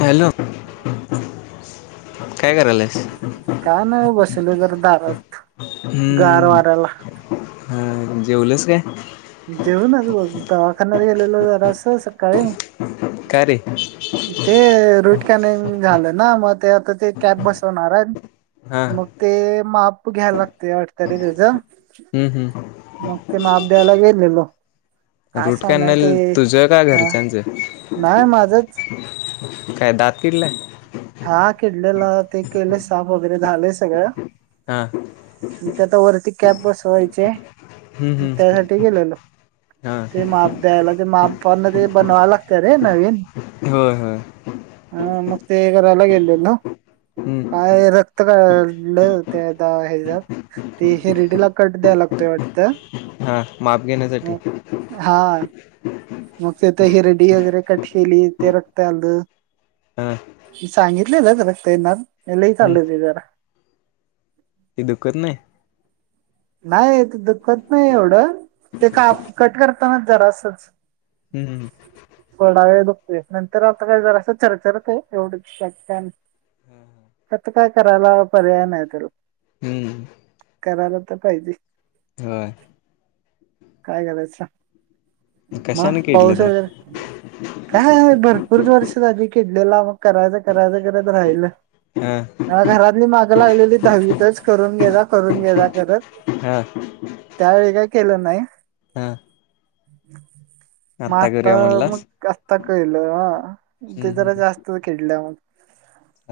Hello, काय चाललंय? काय कराल्यास? काय नाही बसलोय, जरा दारात गार हम्म वाऱ्याला. हा जेवलीस काय? जेऊन आलो बघ दवाखान्यात गेलेलो जरासं सकाळी. का रे? ते रूट कॅनल झालं ना मग ते आता ते कॅब बसवणार आहेत. हा मग ते माप घ्याया लागते वाटत रे त्याच. हम्, हम्. मग ते माप द्यायला गेलेलो. काय रूट सांगणार ते कॅनल तुझ का हा घरच्यांचं? नाही माझंच [inaudible] काय दात किडलं आहे? हा किडलेला ते केलेय साफ वगैरे झालय सगळं. हा. ते आता वरती कॅब बसवायची हम्म हम्म त्यासाठी गेलेलो. हा ते माप द्यायला खर माप पण ते बनवा लागतीया रे नवीन. होय. हा मग ते करायला गेलेलो. हम्म काय रक्त काढलंय ते त्या हेज. ते हिरडीला कट द्यायला लागतोय वाटतं. हा माप घेण्यासाठी. मग हा [inaudible] मग तेथे हिरडी वगैरे कट केली ते रक्त आलं. हा. मी सांगितलेलं जरा ताईंना लय हम्म चाललंय त्याच. ते दुखत नाही? नाही ते दुःखत नाही एवढं, ते का कट करताना जरासच. हम्. थोडा वेळ दुखतंय नंतर आता काय जरास चर्चरतय तेवढच बाकी काय नाही. आता काय करायला पर्याय नाही त्याला हम्म [unintelligible] करत्यात. आत्ता पाहिजे. होय. काय करायचं सांग. [inaudible] मग कशाने किडलं पाऊस दात वगैरे काय आहे बरं. [unintelligible] वर्षी आधी किडलेला मग करायचं करायचं करायचं म्हणत राहिलंच. ह. घरातली माग लागलेली दहावीतच करून घे जा, करून घे जा करत. हा. त्यावेळी काही केलं नाही. हा म आत्ता करूया तर म्हणलास मग. आता कळल ह हम्म ते जरा हम्म जास्त खेळल्या मग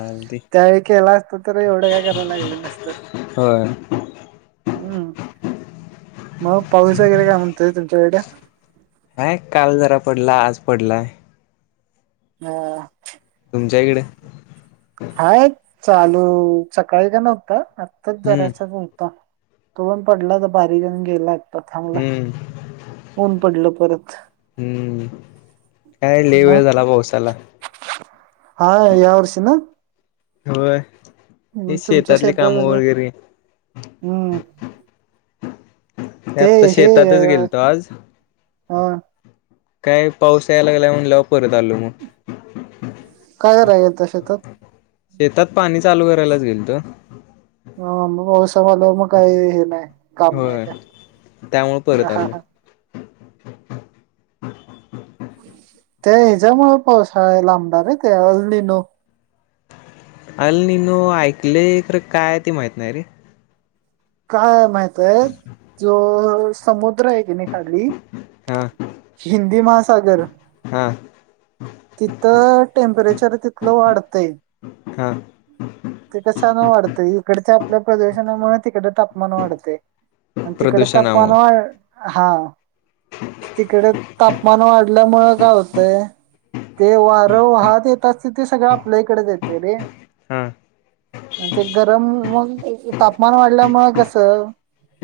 हलदी. त्याळी केला असत तर एवढं काय करायला लागलं नसतं. होय. हम्म मग पाऊस वगैरे काय म्हणतय तुमच्याकडे हा काल जरा पडला आज पडलाय. हा. तुमच्या इकडे हाय चालू सकाळी का नव्हता आत्ताच हम्म जरायचाच होता. तो पण पडलाता बारीक जण गेला हम्म थांबलाय ऊन पडलं परत. हम्म काय लइ मग वेळ झाला पावसाला. हा या वर्षी ना होय. हे हम् तुमच्या शेतातली शेतात कामं सगळं वगैरे हम्म ते आत्ता हे शेतातच ह. गेलतो आज काय पावस यायला लागला म्हणल्यावर परत आलो मग. काय कराय गेलात शेतात. शेतात पाणी चालू करायलाच गेलतो. ह मग पावसाळा आल्यामुळे मग हे हे काही नाही काम, नाही होय का, त्यामुळे परत आलो हाहाहा. त्या हेज्यामुळे पावसाळा लांबला नाही ते अल्लीनो. अल नी नू ऐकले खर काय ते माहित नाही रे. काय माहितेय जो समुद्र आहे. तेनी खाली हा हिंदी महासागर. हा तिथं टेम्परेचर तिथलं वाढतंय. हा. तिक छान वाढतं इकडच्या आपल्या प्रदूषणामुळे तिकड. तापमान वाढते आणि तिकड तापमान प्रदूषणामुळं वा हा तिकडे तापमान वाढल्यामुळे काय होतंय. ते वारं वाहत येतात ते सगळ आपल्या इकडे येते रे. हा. म्ह ते गरम मग तापमान वाढल्यामुळे कसं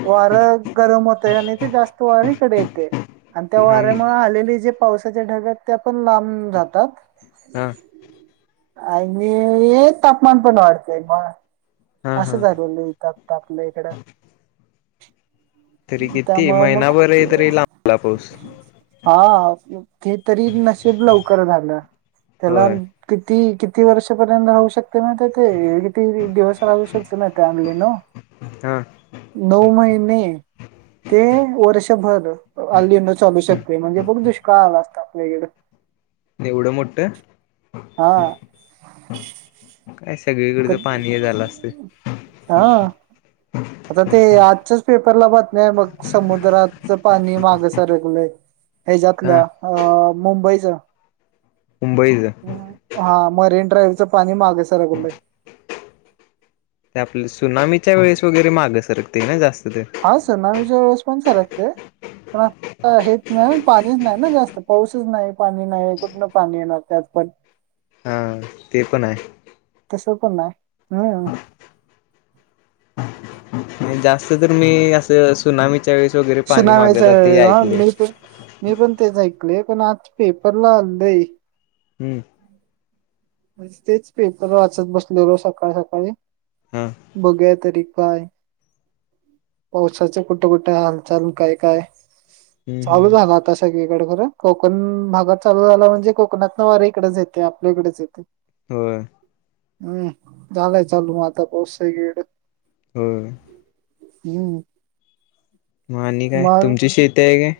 वार गरम होतय आणि ते जास्त वार इकडे येतय. आणि त्या हम वाऱ्यामुळे आलेले जे पावसाच्या ढगात त्या पण लांब जातात. हा. आणि मी तापमान पण वाढतंय मग. हा असं हा झाले लइ तप त आपलं इकडं तरी किती त्यामुंळ मग. महिनाभर तरी लांबला पाऊस हा ते तरी नशिब लवकर झालं त्याला होय किती किती वर्षपर्यंत राहू शकते माह ते किती दिवस राहू शकते माहि अमली न हा नऊ महिने ते वर्षभर अलीन चालू शकते म्हणजे बघ दुष्काळ आला असतता आपल्याकडं एवढं मोट. हा. का सगळीकडच पाणी हे झालं असत. हा. आता ते आजच्याच पेपरला बातमी्या आहे मग समुद्राच पाणी माग सरकलय. हा ह्याच्यातल्या अ मुंबईच मुंबईचं. हा मरीन ड्राईव्ह च पाणी मागे सरकल ते आपल्या सुनामीच्या वेळेस वगैरे मागं सरकते ना जास्त ते हा सर नावीच्या वेवस पण सारखते पण हेच नाही पाणीच नाही ना जास्त पाऊसच नाही पाणी नाही कुठन पाणी येणार तेत पण हा ते पण आहे तस पण नाही हम्म जास्त तर मी असं सुनामीच्या वेळेस वगैरे पाणी मागत सुनामीच्या जाते वेळेस हा ऐकले मी पण मी पण तेच ऐकले पण आज पेपरला आललंय हम्म तेच पेपर वाचत बसले रो सकाळी सकाळी हा बघुया तरी काय ववसााच कुठे कुठे हालचाल काय काय हम् चालू झाला आता सगळीकडे खरं कोकण भागात चालू झाला म्हणजे कोकणात ना वारी इकडेच येते आपल्या इकडेच येते हो हम्म झालाय चालू मग आता पाऊस सगळीकड होय हम्म मा आणि काय मग तुमची शेती आहे काय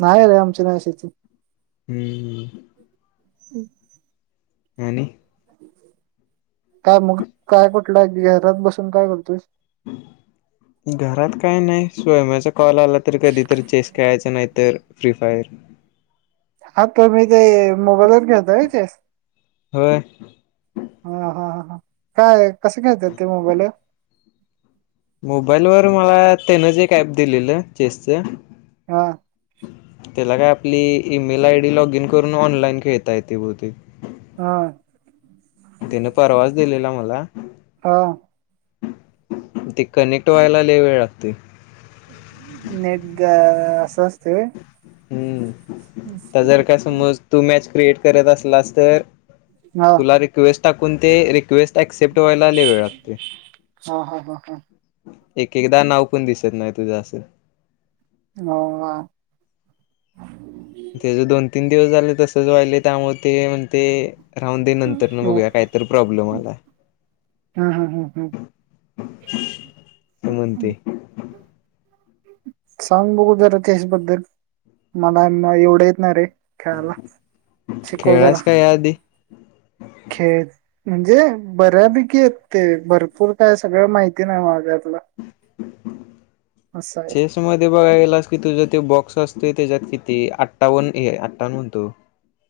नाही रे आमच्या नाशथ हम्म हम् आणि काय मग काय कुठलंय की घरात बसून काय करतोयस हम् घरात काही नाही स्वयमाचा कॉल आला तर कधीतरी चेस खेळायचा नाही तर फ्री फायर हा तर मी ते मोबाईलवर घेेतोय र तेस हो हा हा ह ह काय कसं घ्यायचं ते मोबाईल मोबाईल वर मला त्यानच एक ऍप दिलेलं चेसच हा त्याला काय आपली email I D log in करून ऑनलाइन खेळतायेते भोती हा तिने परवाच दिलेला मला हा ते कनेक्ट व्हायलाला लई वेळ लागतो नेट ग अस असत व्हय हम्म तर जर का समज तू मॅच क्रिएट करत असलास तर हा तुला रिक्वेस्ट टाकून ते रिक्वेस्ट अक्सेप्ट व्हायला लई वेळ लागतो हा हा हा हा एक एकदा नाव पण दिसत नाही तुझं असेल हो ते ज दोन तीन दिवस झाले तसच वाहिले त्यामुळे ते म्हण ते राहून दे नंतर न हम्म बघूया काहीत प्रॉब्लेम आला हम्म हम्म हम्म हा म्हणतय सांग बघू जरा त्याचबद्दल मला एवढं येतणार आहे खेळाला शिकव जरा खेळलायस का या आधी? खेळ म्हणजे बऱ्यापैकी आहेत ते भरपूर काय सगळं माहिती नाही माझ्यातलं ह अस चेस मध्ये बघा गलास की तुझं ते बॉक्स असतोय त्याच्यातिती अठावन अठ्ठावन म्हणतो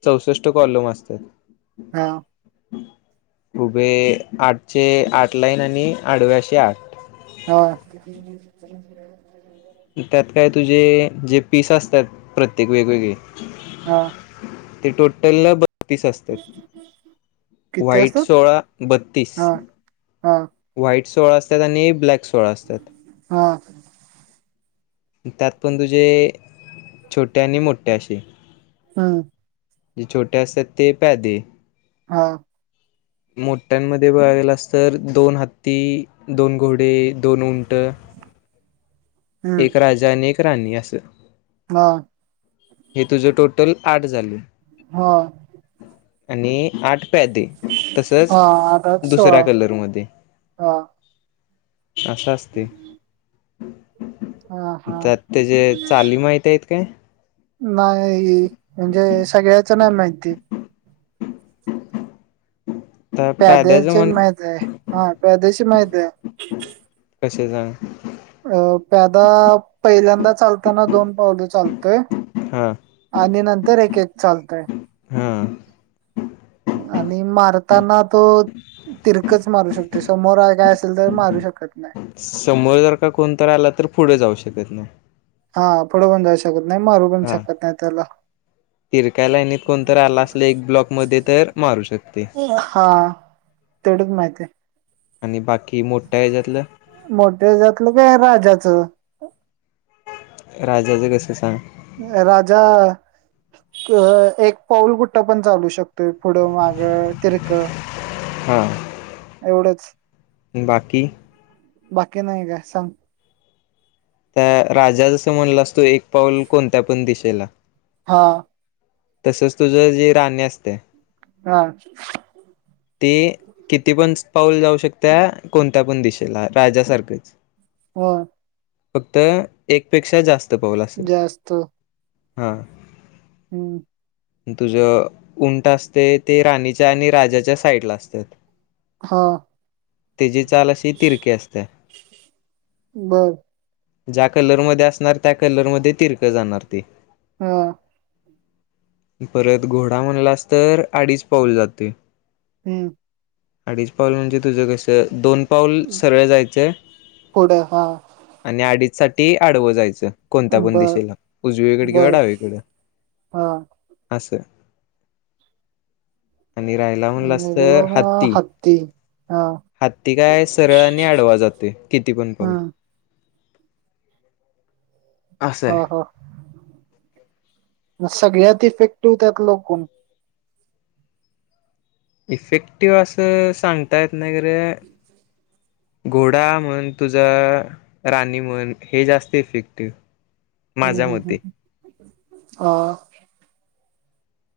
चौसष्ट कॉलम असतात हा उभे आठशे आठ लाईन आणि आठव्याशे आठ हा त्यात काय तुझे जे पीस असतात प्रत्येक वेगवेगळे हा ते टोटल बत्तीस असतात किती वाईट असतात सोळा बत्तीस हा हा व्हाईट सोळा असतात आणि ब्लॅक सोळा असतात हा त्यात पण तुझे छोटे आणि मोठे असे हा जे छोटे असतात ते पॅदे हा मोठ्यांमध्ये बघला अस तर दोन हत्ती दोन घोडे दोन उंट हम्म एक राजा आणि एक राणी अससं हा हे तुझं टोटल आठ झाले हा आणि आठ प तसच हा आता सोळा दुसऱ्या कलरमध्ये हा असं अस असते हा हा तर त्याचे चाली माहित आहेत काय नाही म्हणजे सगळ्याच नाही माहिती तर प्याद्याचं प्याद्याची म्हण माहित आहे हा प्याद्याची माहित आहे कसे जाां अ प्यादा पहिल्यांदा चालताना दोन पावलं चालतय हां आणि नंतर एक एक चालतय हा आणि मारताना तो तिरकच मारू शकते समोर काय असेल तर मारू शकत नाही समोर जर का कोणत आला तर पुढे जाऊ शकत ना हा पुढू पण जाऊ शकत नाही मारू पण हा शकत नाही त्याला तिरकाय लाईनीत कोणत आला असल एक ब्लॉक मध्ये तर मारू शकते हा तेढच माहिती आहे आणि बाकी मोठा हेातला मोठे जातलं काय राजाचं राज्याच कसं सां राजा एक पाऊल कुठं पण चालू शकतो त पुढं मागं तिरकं हा एवढंच बाकी बाकी नाही का सांग त्या राजा जसं म्हणलं असतो एक पाऊल कोणत्या पण दिशेला हा तसच तुझं जी राणी असते हा ते किती पण पाऊल जाऊ शकत कोणत्या पण दिशेला राजासारखंच हो फक्त एकपेक्षा जास्त पाऊल अस जास्त हा हम्म तुझ उंट असते ते राणीच्या आणि राजाच्या साइडला असतात हा त्याची चाल अशी तिरकी असते बर ज्या कलरमध्येध्ये असणार त्या कलरमध्ये तिरकं जाणार तेी हम परत घोडा म्हणलास तर अडीच पाऊल जाते हम्म अडीच पाऊल म्हणजे तुझं कसं दोन पाऊल सगळं जायचंय पुढं हा आणि आडीच साठी आडवं जायचं कोणत्या पण बर दिशेला उजवीकडे किंवा बर डावीकडें हा असस आणि रायला म्हणलं अस आणि तर गेलो ना हत्ती हा हातती काय सरळ आणि आडवा जातोय किती पण पाहल हम्म असं हा आहे ह सगळ्यात इफेक्टिव्ह त्यात लोकण इफेक्टिव्ह असं सांगता येतना किर घोडा म्हण तुझा राणी म्हण हे जास्त इफेक्टिव हम्म हम् हम् ह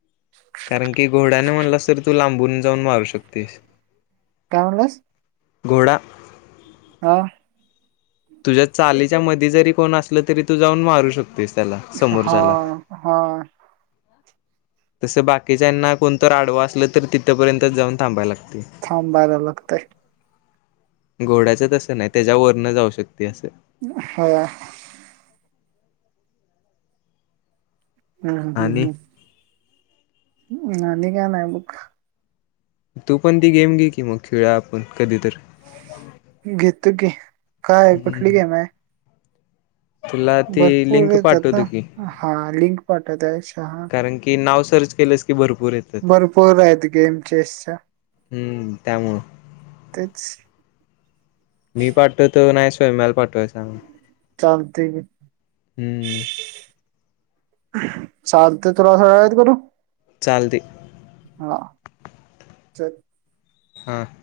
ह् कारण की घोड्याने म्हणलास तर तू लांबून जाऊन मारू शकतेस टनलस गोडा हा तुझ्या चालीच्या मध्ये जरी कोण असलं तरी तू जाऊन मारू शकतो तिसतला हा हा तसं बाकीच्यांना कोणत आडवा असलं तर तिथंपर्यंत जाऊन थांबायला लागते थांब बार लागतय घोड्याच तसं नाही त्याच्या वरन जाऊ शकते असं होा हम् ह हम आणि हम नाही का नाय बुक तू पण ती गेम घे की मग खेळा आपण कधीतरी घेतो की कायय कुठली हम्म. गेम आहे तुला ती भरपूर लिंक येतात पाठवतो की ना हा लिंक पाठवत आहे शहा कारण की नाव सर्च केलंच की भरपूर य भरपूर आहेतह गेम चेसच्या हम्म त्यामुळं तेच मी पठ तो नाही स्वयमाला पाठवाय सांग चालते हम्म सल ते तुलासात करू चालते हा ते हां